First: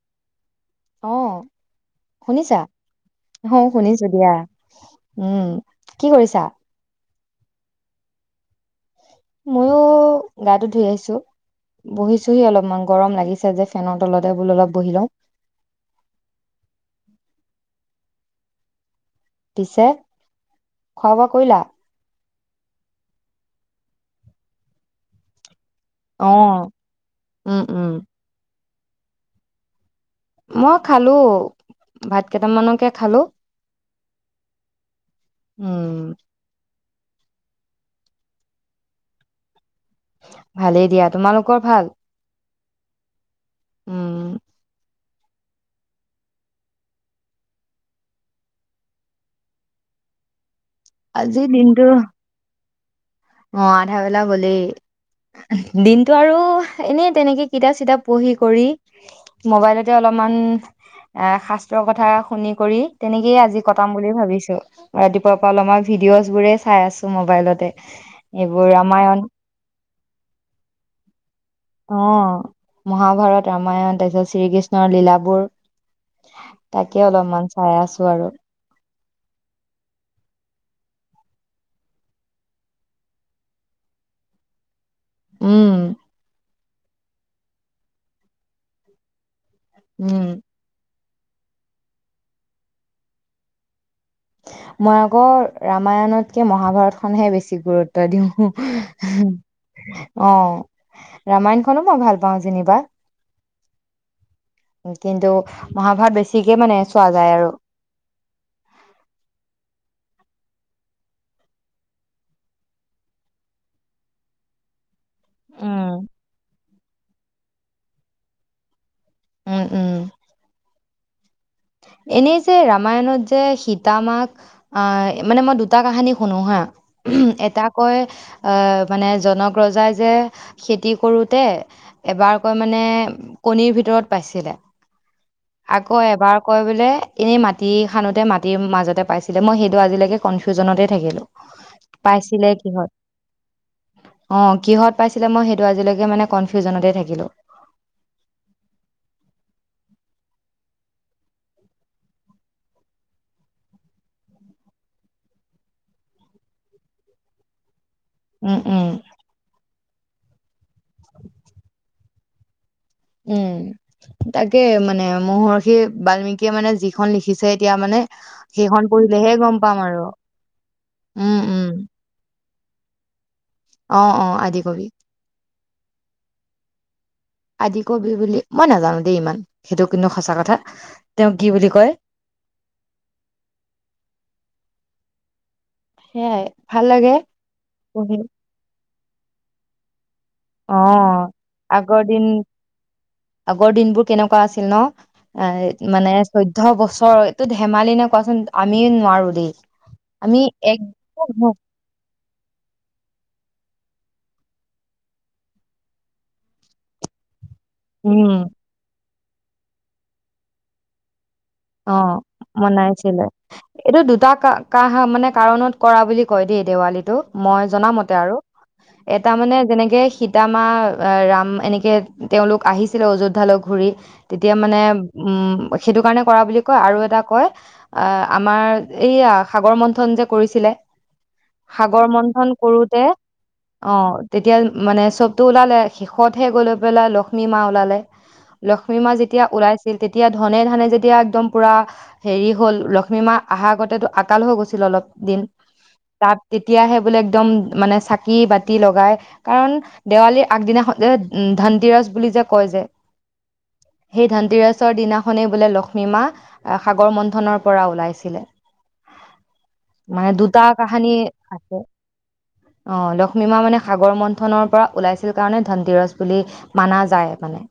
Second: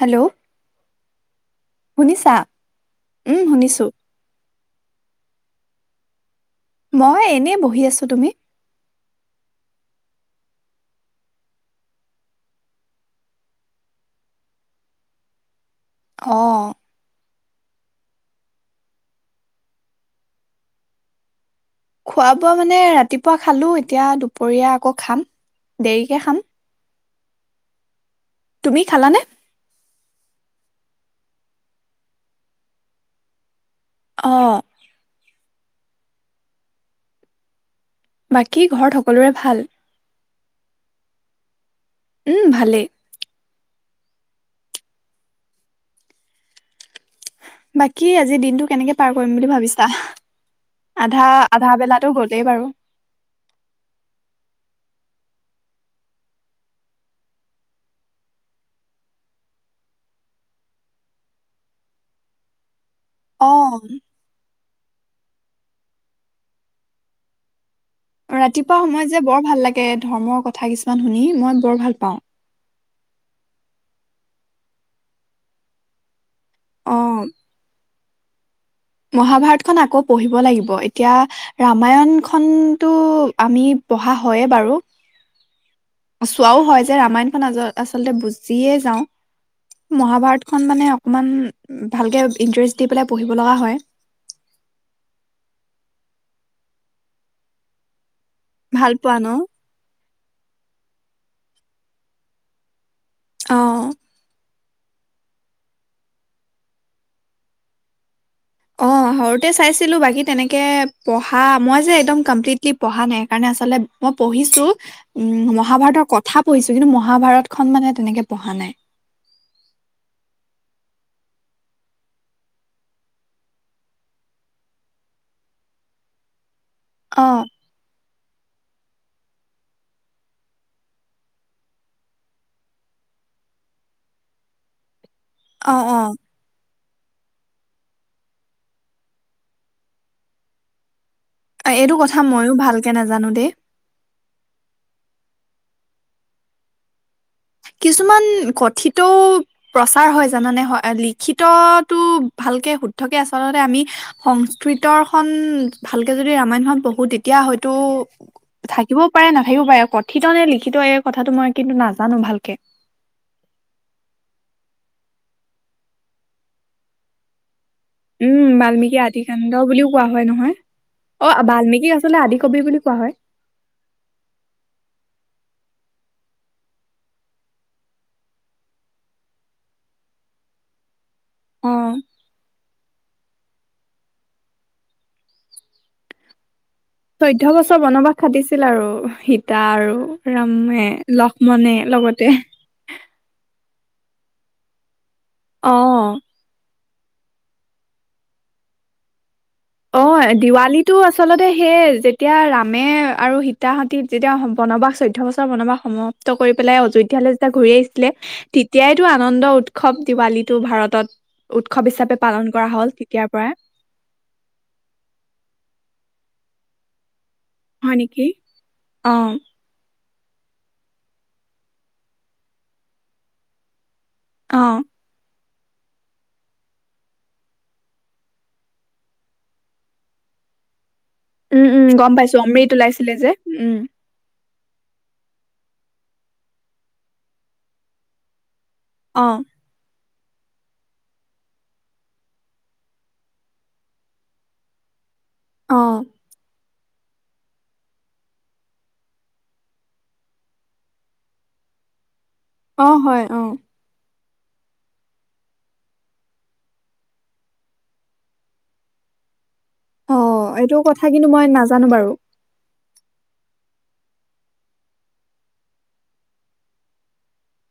Hello. অ', শুনিছা? অ', শুনিছো দিয়া উম। কি কৰিছা? মই এনেই বহি আছো, তুমি? ময়ো গাটো ধুই আহিছো বহিছোহি অলপমান গৰম লাগিছে যে ফেনৰ তলতে বোলো অলপ বহি লওঁ। অ'। পিছে, খোৱা বোৱা কৰিলা? খোৱা-বোৱা মানে ৰাতিপুৱা খালো এতিয়া দুপৰীয়া আকৌ খাম। দেৰিকে অ খাম। উম, উম। তুমি খালানে? মই খালো, ভাত কেইটামানকে খালো। অ'। উম। বাকী ঘৰ সকলোৰে ভাল? ভালেই দিয়া, তোমালোকৰ ভাল? ভালেই। উম। বাকী আজি দিনটো কেনেকে পাৰ কৰিম বুলি ভাবিছা? আধা, আজিৰ আধা দিনটো বেলাতো গ'লেই বাৰু। অ', আধা বেলা হ'লেই দিনতটো আৰু এনেই অ', অ', আধা বেলা গ'লেই দিনটো আৰু তেনেকে কিতাপ চিতাপ পঢ়ি কৰি মোবাইলতে অলপমান এ শাস্ত্ৰৰ কথা শুনি কৰি। তেনেকেই আজি অ', কটাম বুলি ভাবিছো। ৰাতিপুৱাৰ পৰা অলমান মই ভিডিঅ'জ বোৰে চাই আছো মোবাইলতে। এইবোৰ ৰাতিপুৱা সময়ত ৰামায়ণ যে বৰ ভাল লাগে ধৰ্মৰ কথা কিছুমান শুনি মই বৰ ভাল অ পাওঁ। মহাভাৰত ৰামায়ণ তাৰ পিছত শ্ৰীকৃষ্ণৰ লীলাবোৰ তাকে অলপমান চাই আছো আৰু। মহাভাৰতখনন আকৌ পঢ়িব লাগিব এতিয়া ৰামায়ন খনতো আমি পঢ়া হয়য়ে বাৰু। উম চোৱাও হয়। যে ৰামায়নখন আ আচলতে বুজিয়ে যাওঁ। উম মহাভাৰত খন মানে অকণমান ভালকৈ ইণ্টাৰেষ্ট দি পেলাই পঢ়িব লগা হয়। মই আকৌ ৰামায়ণতকে মহাভাৰতখনহে বেছি গুৰুত্ব দিওঁ। ভাল পোৱা ন? উম। অ', ৰামায়ণখনো মই ভাল পাওঁ যেনিবা। অ'। কিন্তু মহাভাৰত বেছিকে মানে চোৱা যায় আৰু। অ', সৰুতে চাইছিলো বাকী তেনেকে পঢ়া মই যে একদম কমপ্লিটলি পঢ়া নাই মানে মই আচলতে পঢ়িছো। উম মহাভাৰতৰ কথা কৈছো কিন্তু মহাভাৰতখন মানে তেনেকে পঢ়া নাই উম উম এনেকেই য ৰামায়নত যে সীতা মাক আঁ মানে মই দুটা কাহানী শুনো হা অ', এটা কয় এ মানে জনক ৰজাই যে খেতি কৰোতে এবাৰ কৈ মানে কণীৰ ভিতৰত পাইছিলে অ', আকৌ অ', এবাৰ বোলে এনেই মাটি খোতে মাটিৰ মাজতে পাইছিলে মই সেইটো আজিলৈকে কনফিউজনতেই থাকিলো এইটো কথা ময়ো ভালকে নাজানো দেই আছিলে মই সেইটো আজিলৈকে মানে কনফিউজনতেই থাকিলো কিছুমান কথিতও প্ৰচাৰ হয় জানানে লিখিতটো ভালকে শুদ্ধকে আচলতে আমি সংস্কৃতৰখন ভালকে যদি ৰামায়ণখন পঢ়ো তেতিয়া হয়তো থাকিবও থাকিলোঁ পাৰে নাথাকিবও পাৰে ক'ত ঠিত নলি কিন্তু এই কথাটো মই কিন্তু নাজানো জানো ভাল কে উম তাকে মানে মহৰ্ষি বাল্মিকিয়ীয়ে মানে যিখন লিখিছে এতিয়া মানে উম সেইখন বাল্মিকী পঢ়িলেহে আদিকানণ্ড গম পাম বুলিও আৰু কোৱা হয় নহয় অ উম উম বাল্মিকক আচলতে আদি কবি বুলি কোৱা হয় অ অ আদিকবি আদি কবি বুলি মই নাজানো দেই ইমান সেইটো কিন্তু সঁচা কথা তেওঁ কি বুলি অ কয় সেইযায় চৈধ্যয় বছৰ বনবাস খতিছিল আৰু সীতা আৰু অ ৰামে লক্ষ্মণে আগৰ দিন লগতে আগৰ দিনবোৰ কেনেকুৱা আছিল ন এ অ মানে চৈধ্যয় বছ এইটো ধেমালি নে কোৱাচোন আমিও নোৱাৰো দেই অ আমি এক দিৱালীটো আচলতে সে যেতিয়া ৰামে আৰু তাহতি যেতিয়া বনবাস চৈধ্য বছৰ বনবাস সমাপ্ত কৰি পেলাই অযোধ্যালৈ ঘূৰি আহিছিলে উম তেতিয়াই এইটো আনন্দ উৎসৱ দিৱালীটো ভাৰতত উৎসৱ অ হিচাপে পালন কৰা হ'ল মনাইছিলে তেতিয়াৰ পৰাই। এইটো দুটা কা মানে কাৰণত কৰা বুলি কয় দেই দেৱালীটো মই হয় জনামতে নেকি? আৰু এটা অ' মানে যেনেকে সীতামা ৰাম এনেকৈ তেওঁলোক আহিছিলে অযোধ্যালৈ ঘূৰি তেতিয়া মানে অ' উম সেইটো কাৰণে কৰা বুলি কয় আৰু এটা কয় আমাৰ এইয়া সাগৰ মন্থন যে কৰিছিলে উম উম সাগৰ গম পাইছো মন্থন অমৃত কৰোতে ওলাইছিলে যে উম অ তেতিয়া মানে চবটো ওলালে শেষতহে গৈ লৈ পেলাই লক্ষ্মী মা ওলালে লক্ষ্মীমা অ' যেতিয়া ওলাইছিল তেতিয়া এতিয়া ধনে ধানে যে এতিয়া একদম পুৰা হেৰি হ'ল লক্ষ্মী মা আহাৰ আগতেতো আকাল হৈ গৈছিল অলপ। দিন অ' [unintelligible] তেতিয়াহে বোলে একদম মানে চাকি বাতি লগাই কাৰণ দেৱালীৰ আগদিনা খনযে ধনতিৰজ বুলি যে কয় যে অ' হয় অ'। সেই ধনটিৰাচৰ দিনাখনেই বোলে লখ মীমা সাগৰ মন্থনৰ পৰা ওলাইছিলে। অ মানে দুটা এইটো কথা কাহানি কিন্তু মই আছে নাজানো বাৰু। অ লক্ষ্মী মা মানে সাগৰ মন্থনৰ পৰা ওলাইছিল কাৰণে ধনতিৰজ বুলি মানা যায় মানে।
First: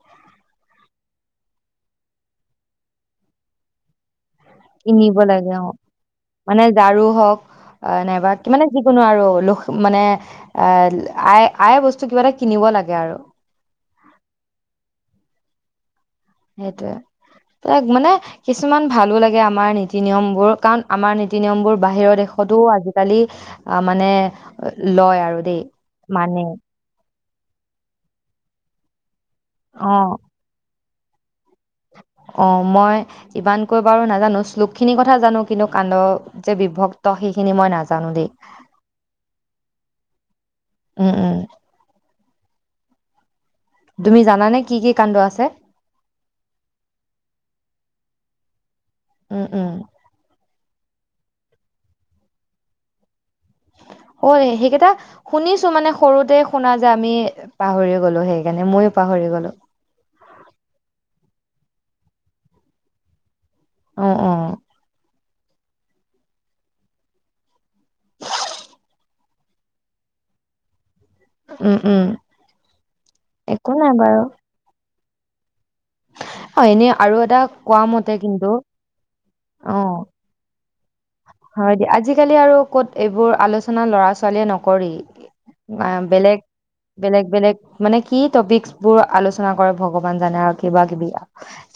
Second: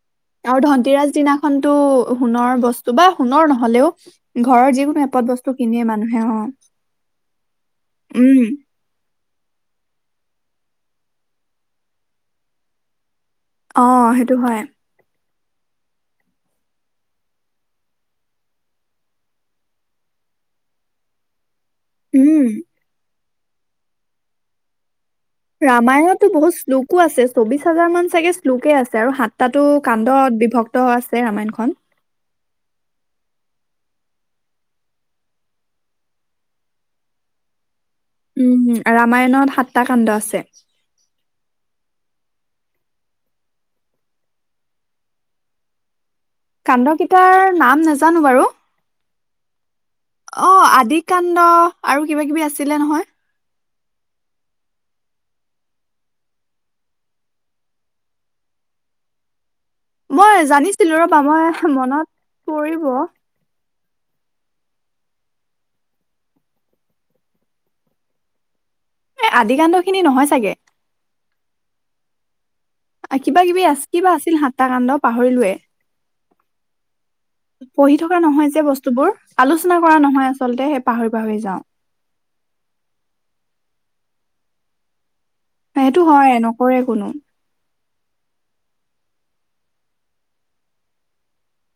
আৰু ধনতিৰাজ দিনাখনতো সোণৰ বস্তু বা সোণৰ নহলেও ঘৰৰ যিকোনো কিনিব এপদ বস্তু লাগে অ'। কিনে মানুহে অ' মানে ঝাৰু হওক অ নাইবা উম। মানে যিকোনো আৰু লোখ মানে এ আই - আই বস্তু কিবা এটা কিনিব লাগে আৰু। অ' সেইটো হয়। সেইটোয়ে তাক মানে কিছুমান ভালো লাগে আমাৰ নীতি নিয়ম বোৰ কাৰণ আমাৰ নীতি নিয়ম বোৰ বাহিৰৰ উম, দেশতো আজিকালি অ মানে লয় আৰ ৰামায়ণতো বহুত শ্লোকো আছে। চৌবিশ হাজাৰ মান চাগে শ্লোকে আছে আৰু [unintelligible] তাতো অ কাণ্ডত বিভক্ [unintelligible] ৰামায়ণখন। অ' মই ইমানকৈ বাৰু নাজানো শ্লোক খিনিৰ কথা জানো কিন্তু কাণ্ড যে বিভক্ত সেইখিনি মই না উম। ৰামায়ণত সাতটা কাণ্ড আছে। উম উম তুমি জানানে কি কি কাণ্ড আছে? কাণ্ড কেইটাৰ নাম নাজানো বাৰু। উম উম। অ' আদিকান্ড আৰু কিবা কিবি আছিলে নহয়। অই সেইকেইটা শুনিছো মানে সৰুতে শুনা যে আমি পাহৰিয়ে গলো সেইকাৰণে মইয়ো পাহৰি গলো। মই জানিছিলো ৰবা মই মনত পৰিব। অ' অ'। এ আদিকাণ্ড খিনি নহয় চাগে। উম উম। কিবা কিবি একো আছি - নাই কিবা বাৰু আছিল সাতটা কাণ্ড। পাহৰিলোৱে। অ এনেই পঢ়ি থকা নহয় যে বস্তুবোৰ আলোচনা কৰা অ', নহয় আচলতে পাহৰি পাহৰি যাওঁ। হয় দিয়া। আজিকালি আৰু ক'ত এইবোৰ আলোচনা ল'ৰা ছোৱালীয়ে নকৰেই অ সেইটো হয় বেলেগ, নকৰে কোনো। বেলেগ বেলেগ মানে কি টপিকচ্ বোৰ আলোচনা কৰে ভগৱান জানে আৰু কিবা কিবি।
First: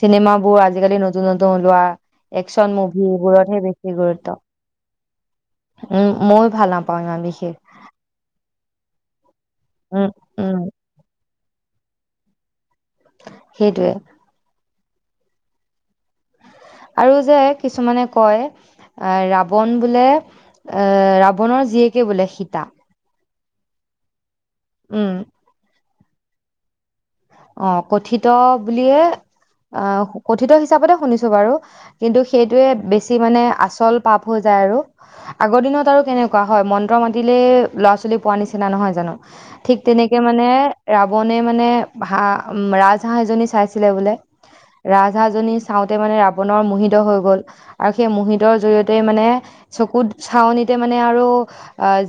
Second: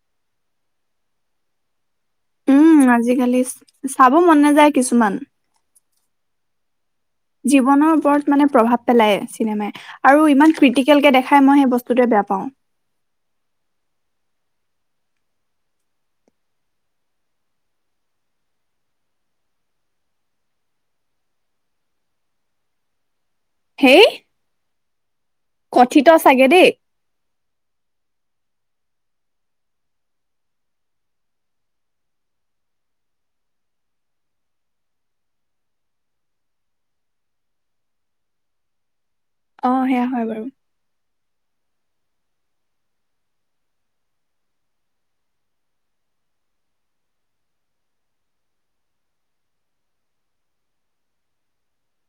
চিনেমাবোৰ আজিকালি নতুন নতুন ওলোৱা একচন উম, মুভি আজিকালি এইবোৰহে চ- ব চাব মন নাযায় কিছুমান উম, ময়ো ভাল নাপাওঁ ইমান বিশেষ। জীৱনৰ ওপৰত মানে প্ৰভাৱ পেলায় চিনেমা উম, আৰু ইমান উম, ক্ৰিটিকেল কে দেখা খাই মই সেই বস্তুটোৱে বেয়া পাওঁ সেইটোৱে আৰু যে কিছুমানে কয় আহ ৰাৱন বোলে এ ৰাৱণৰ জীয়েকে বোলে সীতা হেই উম কথিত চাগে দেই অ কথিত বুলিয়ে অ কথিত হিচাপতে শুনিছো বাৰু কিন্তু সেইটোোৱে বেছি মানে আচল পাপ হৈ যায় আৰু আগৰ দিনত আৰু কেনেকুৱা হয় মন্ত্ৰ মাতিলেে ল'ৰা ছোৱালী পোৱা নিচিনা নহয় জানো অ', ঠিক সেয়া তেনেকে হয় বাৰু। মানে ৰাৱণে মানে হাঁহ উ ৰাজহাঁহ এজনী চাইছিলে বোলে ৰাজহাঁহজনী চাওঁতে মানে ৰাৱণৰ মোহিত হৈ গল আৰু সেই মোহিতৰ জৰিয়তে মানে চকুত চাৱনিতে মানে আৰু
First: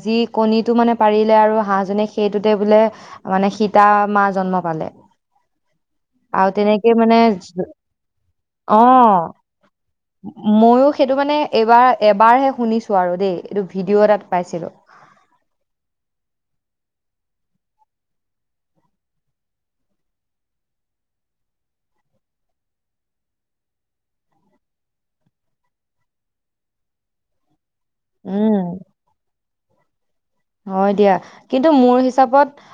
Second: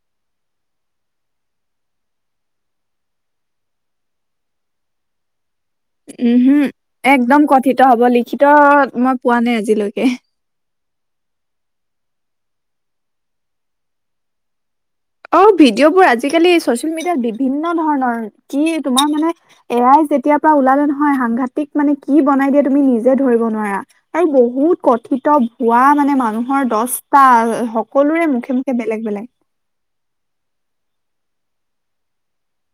যি কণীটো মানে পাৰিলে আৰু হাঁহজনী সেইটোতে বোলে মানে সীতা মা জন্ম পালে উম আৰু হম তেনেকৈ মানে একদম কথিত হব লিখিত মই অঁ পোৱা নাই আজিলৈকে ময়ো সেইটো মানে এইবাৰ এবাৰহে শুনিছো আৰু দেই এইটো ভিডিঅ' এটাত পাইছিলোঁ অ ভিডিঅ' বোৰ আজিকালি চচিয়েল মিডিয়াত বিভিন্ন ধৰণৰ কি তোমাৰ মানে এআই যেতিয়া পৰা ওলালে নহয় সাংঘাতিক মানে কি বনাই দিয়ে তুমি নিজে ধৰিব নোৱাৰা আৰু বহুত কথিত ভুৱা মানে মানুহৰ দচটা সকলোৰে মুখে মুখে উম বেলেগ বেলেগ হয় দিয়া কিন্তু মোৰ হিচাপত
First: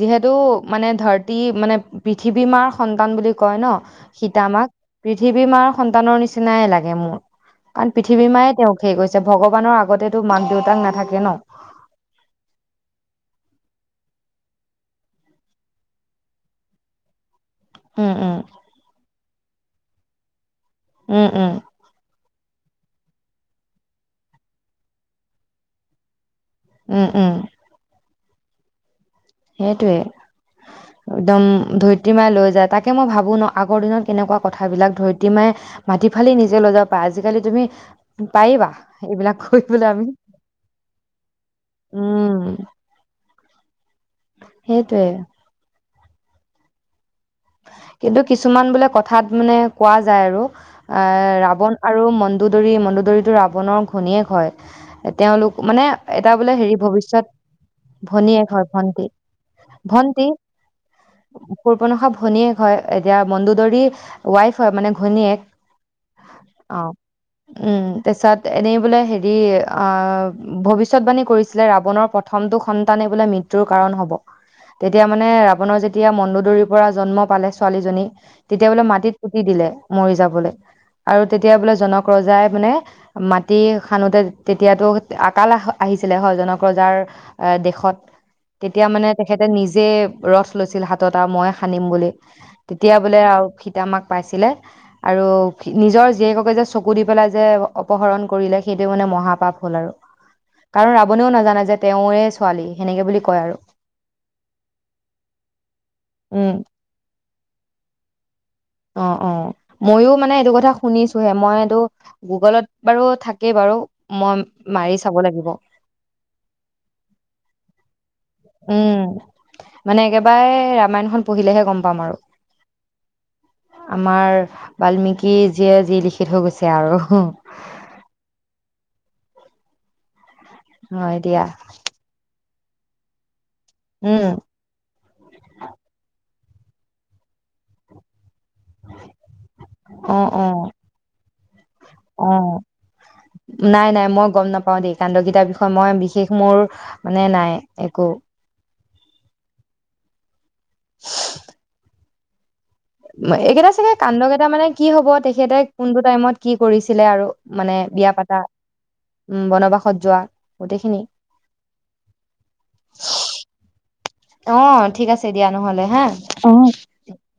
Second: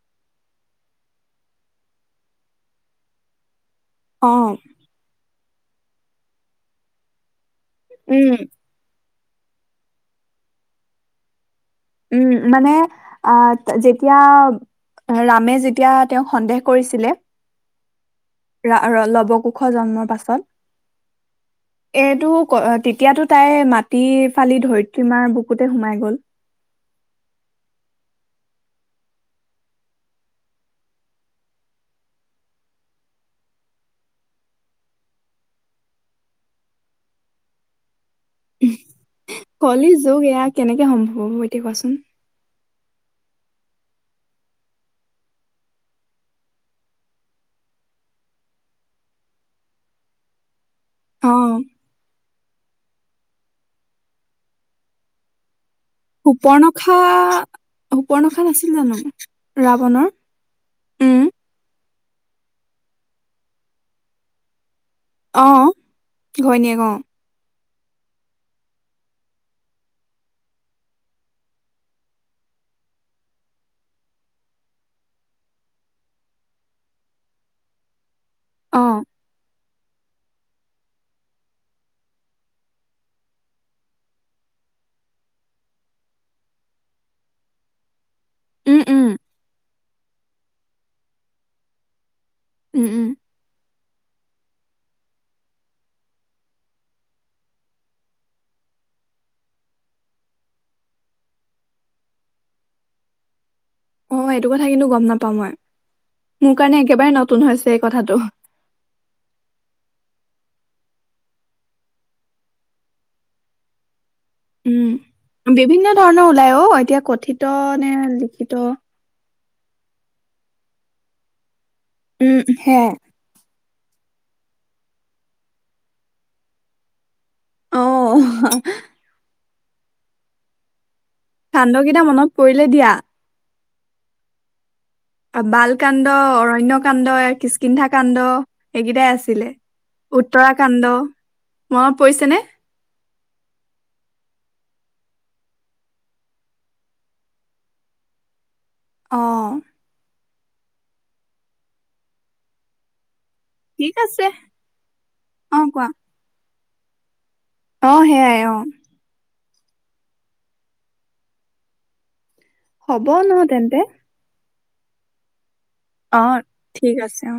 যিহেতু মানে ধৰতী মানে পৃথিৱী মাৰ সন্তান বুলি কয় ন অ সীতা মাক পৃথিৱী মাৰ সন্তানৰ নিচিনাই লাগে মোৰ কাৰণ উম পৃথিৱীমাই তেওঁক হেই কৈছে যে ভগৱানৰ আগতেতো মাক দেউতাক নাথাকে ন উম মানে আহ যেতিয়া ৰামে যেতিয়া তেওঁক সন্দেহ কৰিছিলে উম উম ৰ ল'ব কুশ জন্মৰ পাছত উম উম এইটো তেতিয়াতো তাই মাটি ফালি ধৰিত্ৰীমাৰ বুকুতে সোমাই গ'ল উম উম সেইটোৱে একদম ধৰিত্ৰী মায়ে লৈ যায় তাকে মই ভাবো ন আগৰ দিনত কেনেকুৱা কথাবিলাক ধৰিত্ৰী মায়ে মাটি ফালি নিজে লৈ যাব পা আজিকালি তুমি পাৰিবা এইবিলাক কৰিবলৈ কলি আমি যোগ এয়া কেনেকে সম্ভৱ হ'ব এতিয়া কোৱাচোন উম সেইটোৱে কিন্তু কিছুমান বোলে কথাত মানে কোৱা যায় আৰু এ অ ৰাৱণ আৰু ম মডু দৰি মণ্ডু দৰিটো ৰাৱণৰ ঘনীয়েক হয় তেওঁলোক মানে এটা বোলে হেৰি সুপৰ্ণখা ভৱিষ্যত ভনী সুপৰ্ণখা এক হয় নাছিল জানো ভণ্টি ৰাৱণৰ ভণ্টি উম কোন ভনীয়েক হয় এতিয়া মডু দৰি ৱাইফ হয় মানে ঘনীয়েক অ ঘৈণীয়েক অ উম তাৰিছত এনেই বোলে হেৰি আহ ভৱিষ্যতবাণী কৰিছিলে ৰাৱণৰ প্ৰথমটো সন্তানেই বোলে মৃত্যু হব কাৰণ হব তেতিয়া মানে ৰাৱণৰ যেতিয়া মডু দৰি পৰা জন্ম পালে ছোৱালীজনী তেতিয়া অ বোলে মাটিত পুতি দিলে মৰি যাবলৈ আৰু তেতিয়া বোলে জনক ৰজাই মানে মাটি খানোতে তেতিয়াতো আকাল আহিছিলে হয় জনক ৰজাৰ এ দেশত উম তেতিয়া মানে উম তেখেতে নিজে যে ৰথ লৈছিল হাতটা মই খানিম বুলি উম তেতিয়া উম বোলে আৰু আমাক পাইছিলে আৰু নিজৰ জীয়েককে যে চকু দি পেলাই যে অপহৰণ কৰিলে সেইটোৱে মানে মহাপাপ হ'ল আৰু কাৰণ ৰাৱণেও নাজানে যে তেওঁৱে ছোৱালী সেনেকে বুলি কয় আৰু অ এইটো কথা কিন্তু গম নাপাওঁ মই উম মোৰ কাৰণে একেবাৰে ন নতুন হৈছে এই কথাটো অ অ ময়ো মানে এইটো কথা শুনিছোহে মই এইটো গুগলত বাৰু থাকেই বাৰু মই মাৰি উম চাব লাগিব বিভিন্ন ধৰণৰ ওলাই অ এতিয়া কথিত মানে উম মানে একেবাৰে ৰামায়ণখন পঢ়িলেহে গম প উম হে আমাৰ বাল্মিকি যিয়ে যি লিখিত হৈ গৈছে আৰু অ হয় দিয়া কাণ্ড কেইটা মনত পৰিলে দিয়া উম বাল কান্ড অ কন্য কাণ্ড কিচকিন্ধা কাণ্ড এইকেইটাই আছিলে অ অ উত্তৰাখণ্ড মনত অ পৰিছেনে নাই নাই মই গম নাপাও দেই কাণ্ডগেইটাৰ বিষয়ে মই বিশেষ মোৰ মানে নাই একো। অঁ এইকেইটা চাগে ঠিক আছে কান্দকেইটা মানে কি হ'ব তেখেতে অ কোৱা কোনটো টাইমত কি কৰিছিলে আৰু মানে অ বিয়া পাতা সেয়াই অ উম বনবাসত যোৱা গোটেইখিনি হ'ব নহ তেন্তে। অ ঠিক আছে দিয়া। নহ'লে হা অ ঠিক আছে অ